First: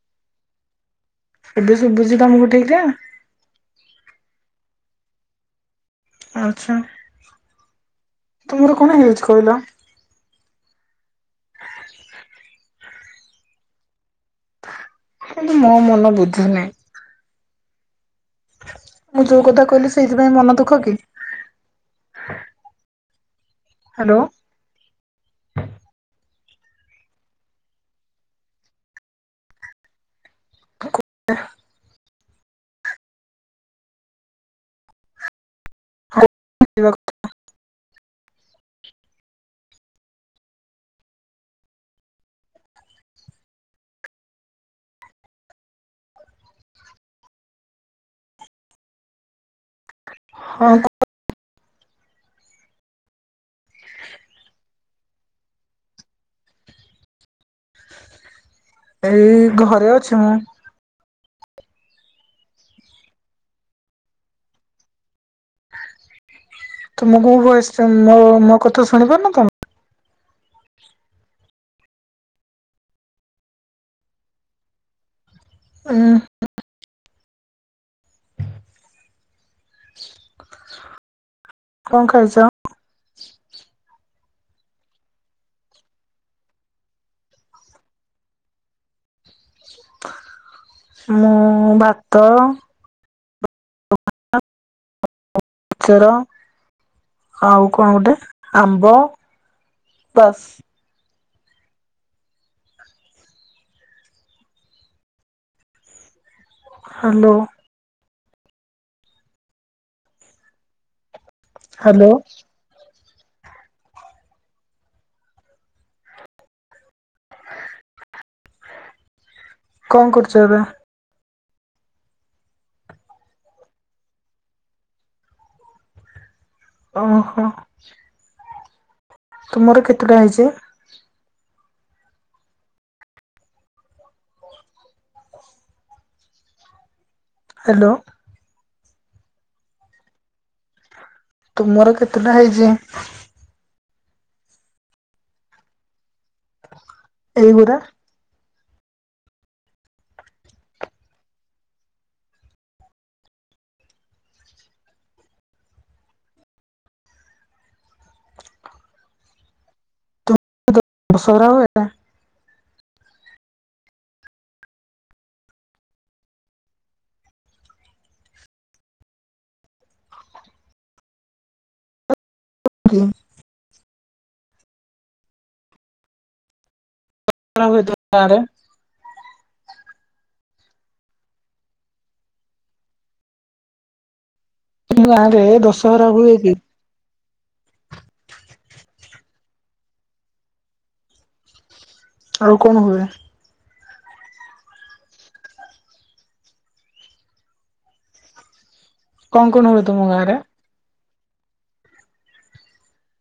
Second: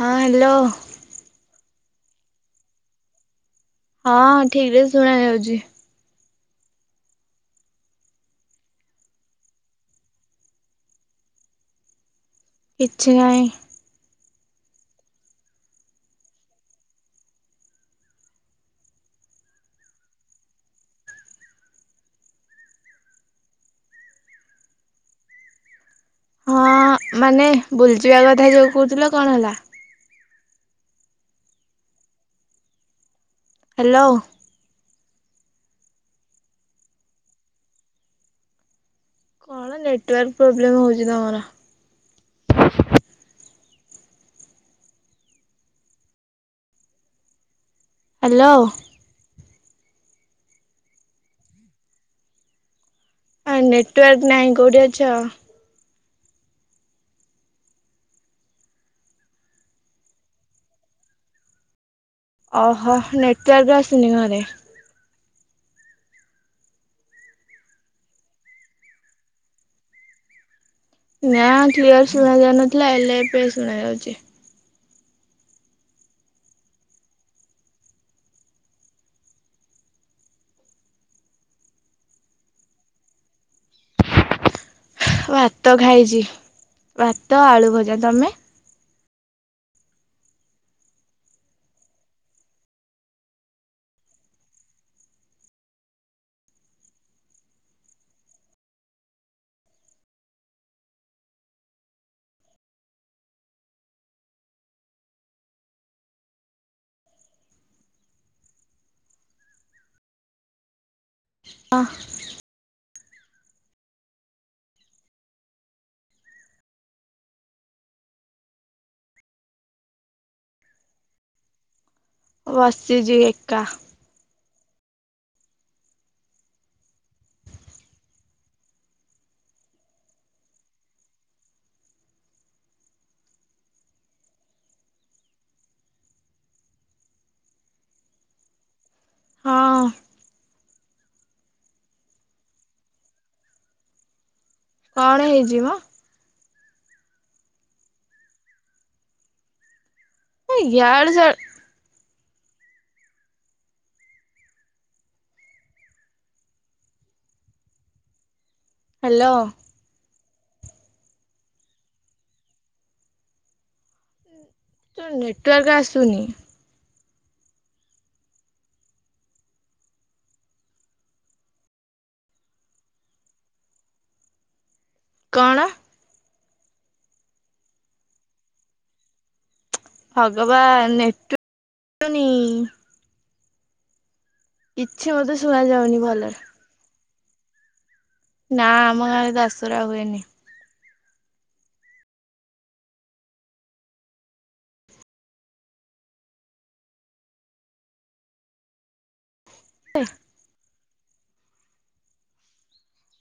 ହଁ ହ୍ୟାଲୋ। ଏବେ ଶୁଭୁଚି ତମକୁ ଠିକରେ? ହଁ ଠିକରେ ଶୁଣା ଯାଉଛି ଆଛା ତୁମର କଣ ହେଇଛି କହିଲ କିଛି ନାହିଁ କିନ୍ତୁ ମୋ ମନ ବୁଝୁନାଇଁ ମୁଁ ଯୋଉ କଥା କହିଲି ସେଇଥିପାଇଁ ମନ ଦୁଃଖ କି ହ୍ୟାଲୋ ହଁ ମାନେ ବୁଲତେ ଯିବା କଥା ଯୋଉ କହୁଥିଲ କଣ ହେଲା [unintelligible] ହ୍ୟାଲୋ [unintelligible] କଣ ନେଟୱାର୍କ ପ୍ରୋବ୍ଲେମ ହଉଛି ତମର ହ୍ୟାଲୋ ହଁ [unintelligible] ଆ ନେଟୱାର୍କ ନାହିଁ କୋଉଠି ଅଛ? ଏଇ ଘରେ ଅଛି ମୁଁ ଓହୋ ନେଟୱର୍କ ଆଶୁନି ଘରେ ତମ କୋଉ ବୟସ ମୋ ମୋ କଥା ଶୁଣିପାରୁନ ତମେ ନା କ୍ଲିୟର ଶୁଣା ଯାଉ ନଥିଲା ଏଲେ ଏବେ ଶୁଣା ଯାଉଛି ହୁଁ [unintelligible] କଣ ଖାଉଛ? ଭାତ ଖାଇଛି ଭାତ ଆଳୁ ଭଜା ତମେ ମୁଁ ଭାତ [unintelligible] ମିକଚର ଆଉ କଣ ଗୋଟେ ଆମ୍ବ ବାସ୍ ହ୍ୟାଲୋ ହଁ ହ୍ୟାଲୋ କଣ କରୁଛ ଏବେ? ବସିଛି ଏକା ଓହୋ ତୁମର କେତେଟା ହେଇଛି? ହ୍ୟାଲୋ ହଁ ତୁମର କେତେଟା ହେଇଛି କଣ ହେଇଯିବ? ଏଇଗୁଡା ହଁ ଇଆଡୁ ସିଆଡୁ ହ୍ୟାଲୋ ତୁ ଦଶହରା ଆଉ ଏଇଟା ତୋ ନେଟୱାର୍କ ଆସୁନି। [unintelligible] କଣ? [unintelligible] ଗାଁରେ ଭଗବାନ ନେଟୁ [unintelligible] ନି। ତମ ମତେ ଗାଁରେ ଶୁଣା ଯାଉନି ଦଶହରା ଭଲରେ ହୁଏ କି? ନା ଆମ ଗାଁରେ ଦସହରା ହୁଏନି। ଆଉ କଣ ହୁଏ? କଣ କଣ ହୁଏ ତୁମ ଗାଁରେ?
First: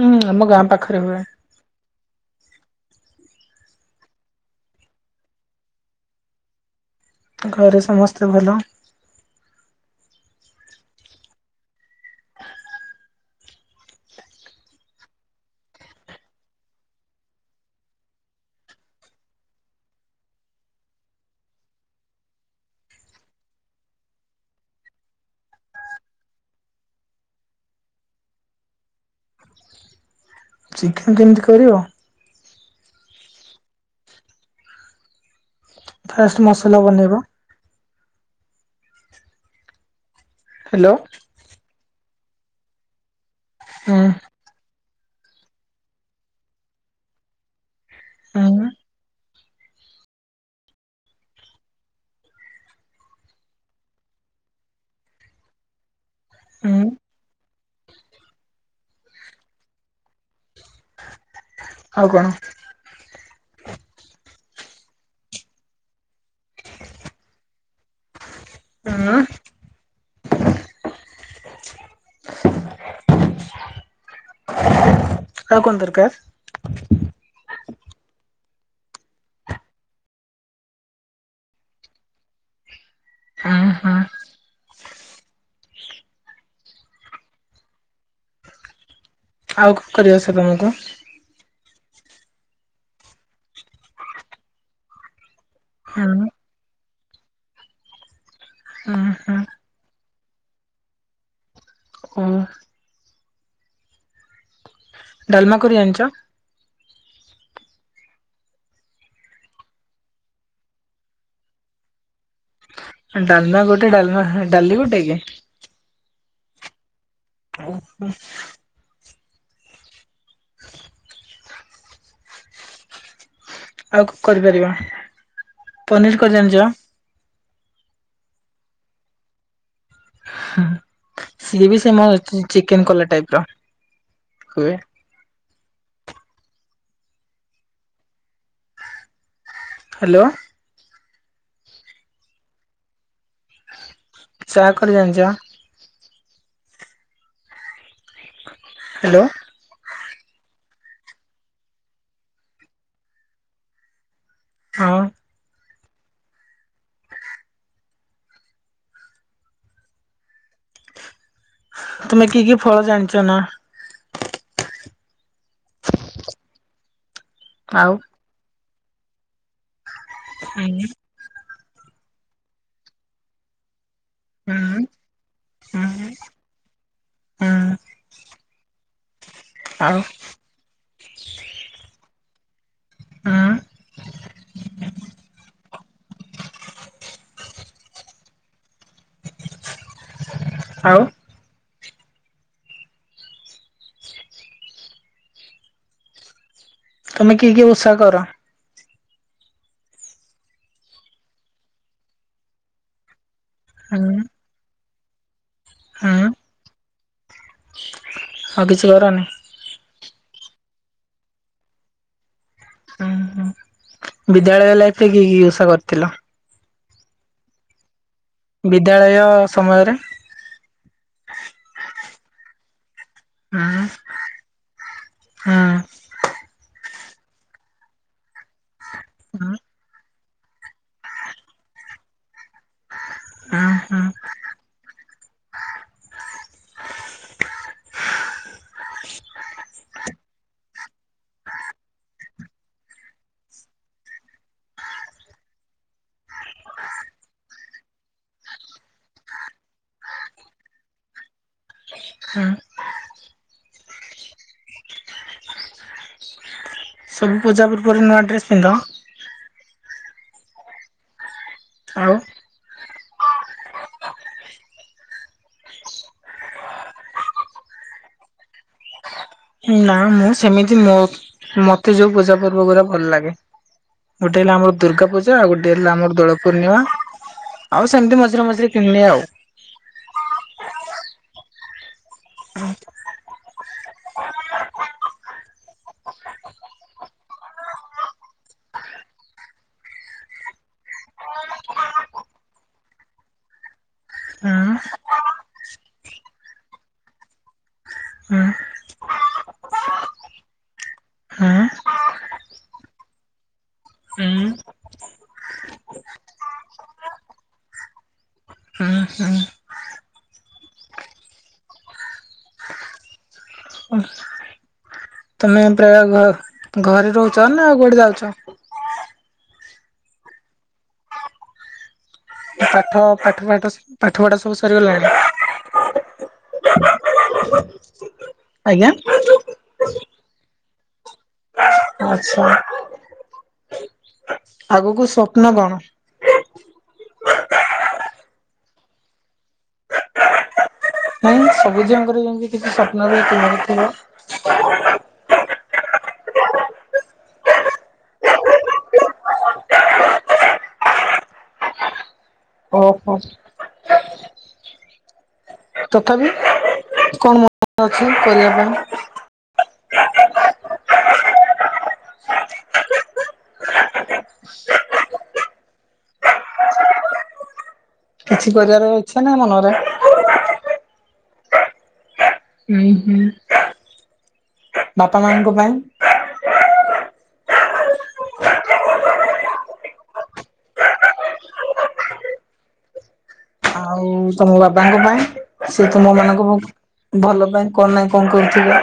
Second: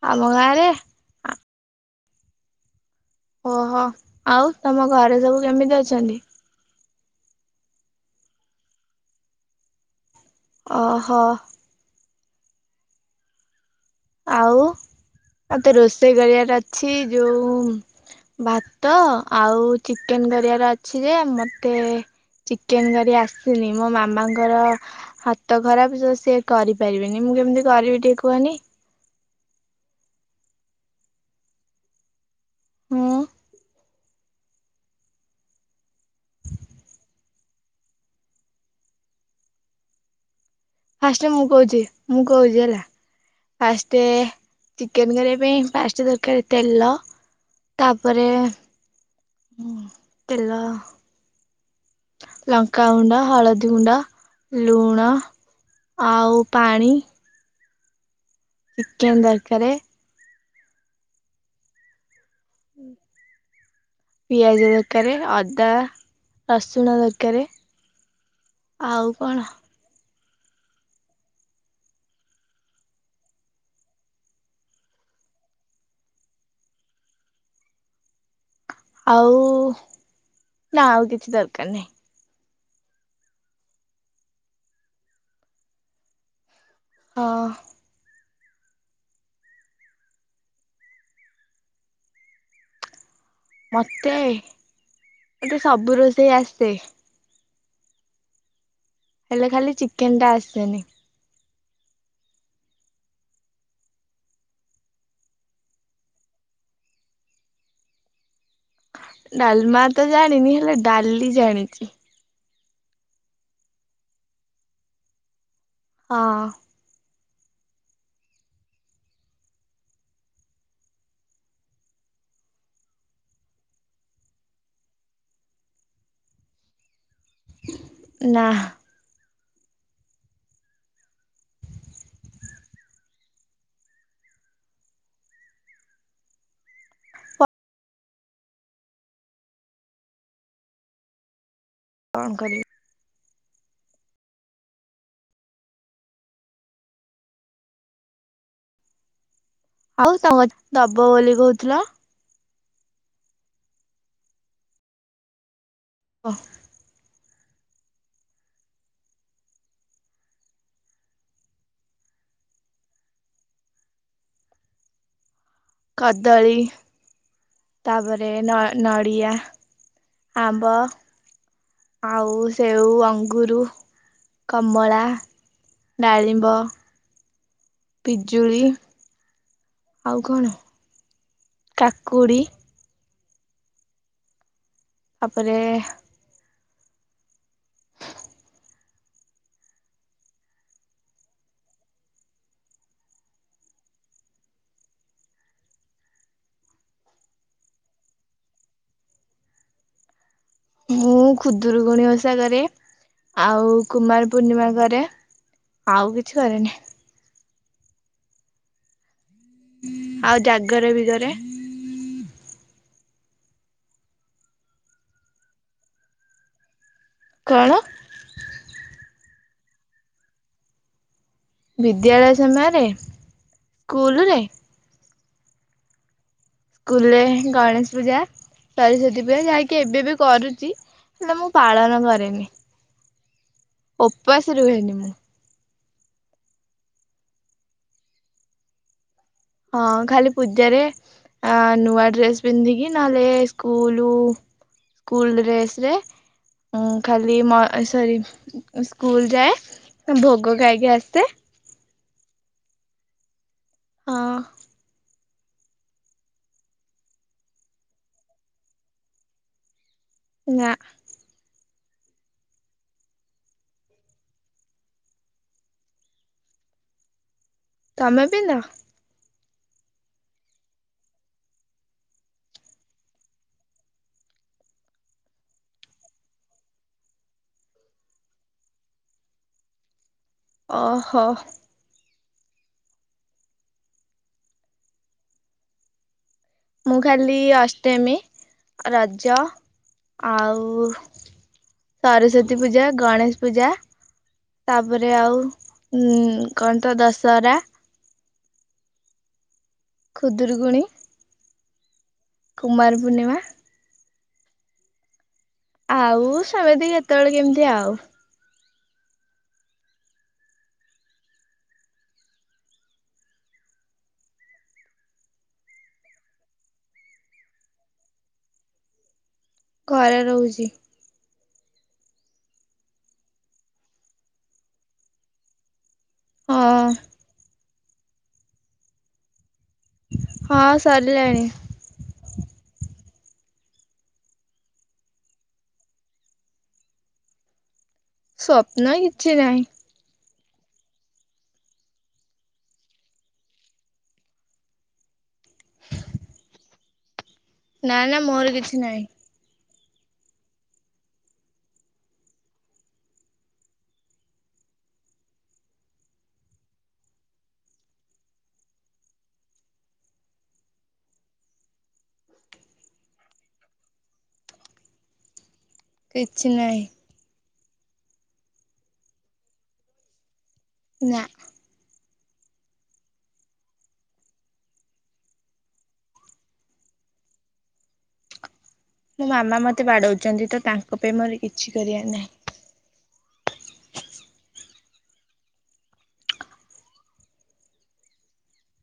ହୁଁ ଆମ ଗାଁ ପାଖରେ ହୁଏ। ଓହୋ ଆଉ ତମ ଘରେ ସବୁ କେମିତି ଅଛନ୍ତି ଘରେ ସମସ୍ତେ ଭଲ। ଓହୋ ଆଉ ମତେ ରୋଷେଇ କରିବାର ଅଛି ଯୋଉ ଭାତ ଆଉ ଚିକେନ କରିବାର ଅଛି ଯେ ମତେ ଚିକେନ କରି ଆସିନି ମୋ ମାମାଙ୍କର ହାତ ଖରାପ ତ ସିଏ କରିପାରିବେିନି ମୁଁ କେମିତି କରିବି ଟିକେ କୁହନି? ଚିକେନ କେମିତି କରିବ ହଁ। ଫ୍ରଷ୍ଟ ମସଲା ବନେଇବା। ହ୍ୟାଲୋ ଆସ୍ରେ ମୁଗହୁଛିି। ମୁଁ କହୁଛି ହେଲା। ହୁଁ ଫାଷ୍ଟେ ଏ ଚିକେନ କରିବା ପାଇଁ ଫାଷ୍ଟେ ତେଲ। ତାପରେ ହୁଁ ହଁ ତେଲ ଲଙ୍କାଗୁଣ୍ଡ ହଳଦୀ ଗୁଣ୍ଡାଲୁଣ ଆଉ ହୁଁ ପାଣି ଚିକେନ ଦରକାରେ ଆଉ କଣ? ପିଆଜ ଦରକାରେ ଅଦା ରସୁଣ ଦରକାରେ ହୁଁ ଆଉ କଣ? ଆଉ କଣନ୍ତରକାର ଆଉ ନା ଆଉ କିଛି ଦରକାର ନାହିଁ। ହୁଁ ହୁଁ ହଁ। ଆଉ କଣ କରିବା ସମାନ କୁ? ମତେ ମତେ ସବୁ ହୁଁ ରୋଷେଇ ଆସେ। ହୁଁ ହୁଁ ହେଲେ ଖାଲି ଚିକେନ ଟା ଆସେନି। ଓ ଡାଲମାକୁରି ଜାଣିଚ। ଡାଲମା ତ ଜାଣିନି ହେଲେ ଡାଲି ଜାଣିଛି। ଡାଲମା ଗୋଟେ ଡାଲମା ଡାଲି ଗୋଟେ କି? ହଁ। ଓ ହ। [inaudible] ଆଉ କରିପାରିବା ପନିର କରି ଜଣିଛ? ନାଆ। ସିଏ ବି ସେ ଅ ଚିକେନ କଲା ଟାଇପ ର ହୁଏ। ହ୍ୟାଲୋ କଣ କରୁ ଚାହା କରିଜଣିଛ ନା। ହ୍ୟାଲୋ ଆଉ ତ କ ଦବ ବୋଲି କହୁଥିଲା? ହ ହ ତମେ କି କି ଫଳ ଜାଣିଛ ନା? କାଦଳୀ ଆଉ ତାପରେ ହେଲା ନା ନଡ଼ିଆ ହୁଁ ଆମ୍ବ ଆଉ ସେଉ ଅଙ୍ଗୁର ହୁଁ ହୁଁ କମଳା ଡାଳିମ୍ବ ପି୍ଜୁଳି ଆଉ କଣ କାକୁଡି ହୁଁ। ତାପରେ ଆଉ ତମେ କିଏ କିଏ ଓଷା କର? ମୁଁ ଖୁଦୁରୁକୁଣୀ ଓଷା କାରେ ଆଉ ହୁଁ କୁମାର ପୂର୍ଣ୍ଣିମା କରେ [unintelligible] ଆଉ ହୁଁ କିଛି କରେନି। ଆଉ କିଛି କରନି? ଆଉ ଜାଗର ବିି କରେ। ହୁଁ ହୁଁ ବିଦ୍ୟାଳୟ ଲାଇଫରେ କି କି ଓଷା କରିଥିଲ। କଣ? ବିଦ୍ୟାଳୟ ସମୟରେ? ବିଦ୍ୟାଳୟ ସମୟରେ। ସ୍କୁଲରେ। ହଁ। ସ୍କୁଲ ରେ ଗଣେଶ ପୂଜା। ସରସ୍ୱତୀ ପୂଜା ଯାଇକି ଏବେ ବି କରୁଛି ହେଲେ ମୁଁ ପାଳନ କରେନି। ହୁଁ ହୁଁ ଉପପାସ ରୁହେନି। ଆଁ ନୂଆ ଡ୍ରେସ୍ ପିନ୍ଧିକି ନହେଲେ ସ୍କୁଲ ସ୍କୁଲ ଡ୍ରେସ ରେ ଖାଲି ମ ସରି ସ୍କୁଲ ଯାଏ ଭୋଗ ଖାଇକି ଆସେ। ହଁ। ହଁ। ସବୁ ପୂଜା ପର୍ବରେ ନୂଆ ଡ୍ରେସ ପିନ୍ଧ? ନା। ଆଉ? ତମେ ପିନ୍ଧ? ନା ମୁଁ ସେମିତି ମୋ ମତେ ଯୋଉ ପୂଜା ପର୍ବ ଗୁଡା ଭଲ ଲାଗେ ଗୋଟେ ହେଲା ଆମର ଦୁର୍ଗା ପୂଜା ଆଉ ଗୋଟେ ହେଲା ଆମର ଦୋଳ ପୂର୍ଣ୍ଣିମା ଆଉ ସେମିତି ମଝିରେ ମଝିରେ କିଣି ନିଏ ଆଉ। ଓହୋ। ମୁଁ ଖାଲି ଅଷ୍ଟମୀ ରଜ ଆଉ ସରସ୍ଵତୀ ପୂଜା ଗଣେଶ ପୂଜା ହୁଁ ତାପରେ ଆଉ ଉଁ କଣ ତ ଦଶହରା ହୁଁ ଖୁଦୁରୁକୁଣି ହୁଁ କୁମାର ପୂର୍ଣ୍ଣିମା ହୁଁ ଆଉ ସମେତି କେତେବେଳେ କେମିତି ଆଉ। ହୁଁ ହୁଁ ତମେ ପ୍ରାୟ ଘ ଘରେ ରହୁଚ ନା କୁଆଡେ ଯାଉଚ? ଘରେ ରହୁଚି। ପାଠ ପାଠ ପାଠ ପାଠ ଫାଠ ସବୁ ସରିଗଲାଣି? ହଁ [inaudible] ଆଜ୍ଞା? ହଁ ସାରି ଆଚ୍ଛା। ଆଗକୁ ସ୍ୱପ୍ନ କଣ? ସ୍ୱପ୍ନ କିଛି ନାହିଁ। ନାଇଁ ସବୁ ଝିଅଙ୍କର ଯେମିତି କିଛି ସ୍ୱପ୍ନ [unintelligible] ଥିବ। [unintelligible] ନା ନା ମୋର କିଛି ନହିଁ। ଓହୋ। ତଥାପି କଣ ମନ ଅଛି କରିବା ପାଇଁ? କିଛିନାଇ। କିଛି କରିବାର ଇଛା ନାହିଁ ମନରେ ନା। ହୁଁ ହୁଁ। ବାପା ମାଙ୍କ ପାଇଁ। ମୋ ମାମା ମତେ ବାଡଉଛନ୍ତିତ ତାଙ୍କ ପାଇଁ ମୋର କିଛି କରିବାର ନାହିଁ। ଆଉ ତମ ବାବାଙ୍କ ପାଇଁ ସେ ତୁମ ମାନଙ୍କ ଭଲ ପାଇଁ କଣ ନାହିଁ କଣ କରୁଥିବେ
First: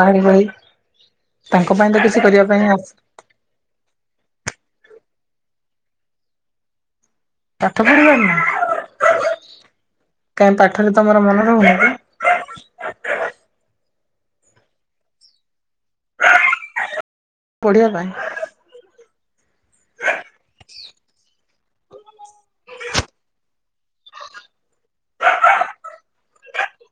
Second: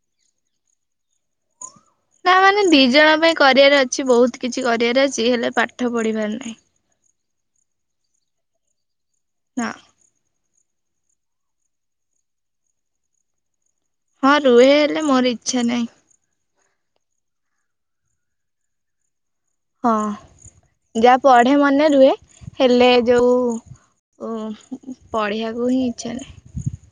ଭାଇ ଭାଇ ତାଙ୍କ ପାଇଁ ତ କିଛି ନା କରିବା ମାନେ ପାଇଁ ଦି ଆସ ଜଣ ପାଇଁ କରିବାର ଅ କିଛି ବହୁତ କିଛି କରିବାର ଅଛି ହେଲେ ପାଠ ପଢିିବାର ନାହିଁ। ପାଠ ପଢ଼ିବନି। ନାଁ। କାଇଁ ପାଠରେ ତମର ମନ ରହୁନି? ହଁ ରୁହେ ହେଲେ ମୋର ଇଚ୍ଛା ନାହିଁ। ପଢ଼ିବା ପାଇଁ? ହଁ ଯାହା ପଢ଼େ ମନେ ରୁହେ ହେଲେ ଯୋଉ ଉ ପଢ଼ିବାକୁ ହିଁ ଇଚ୍ଛା ନାହି।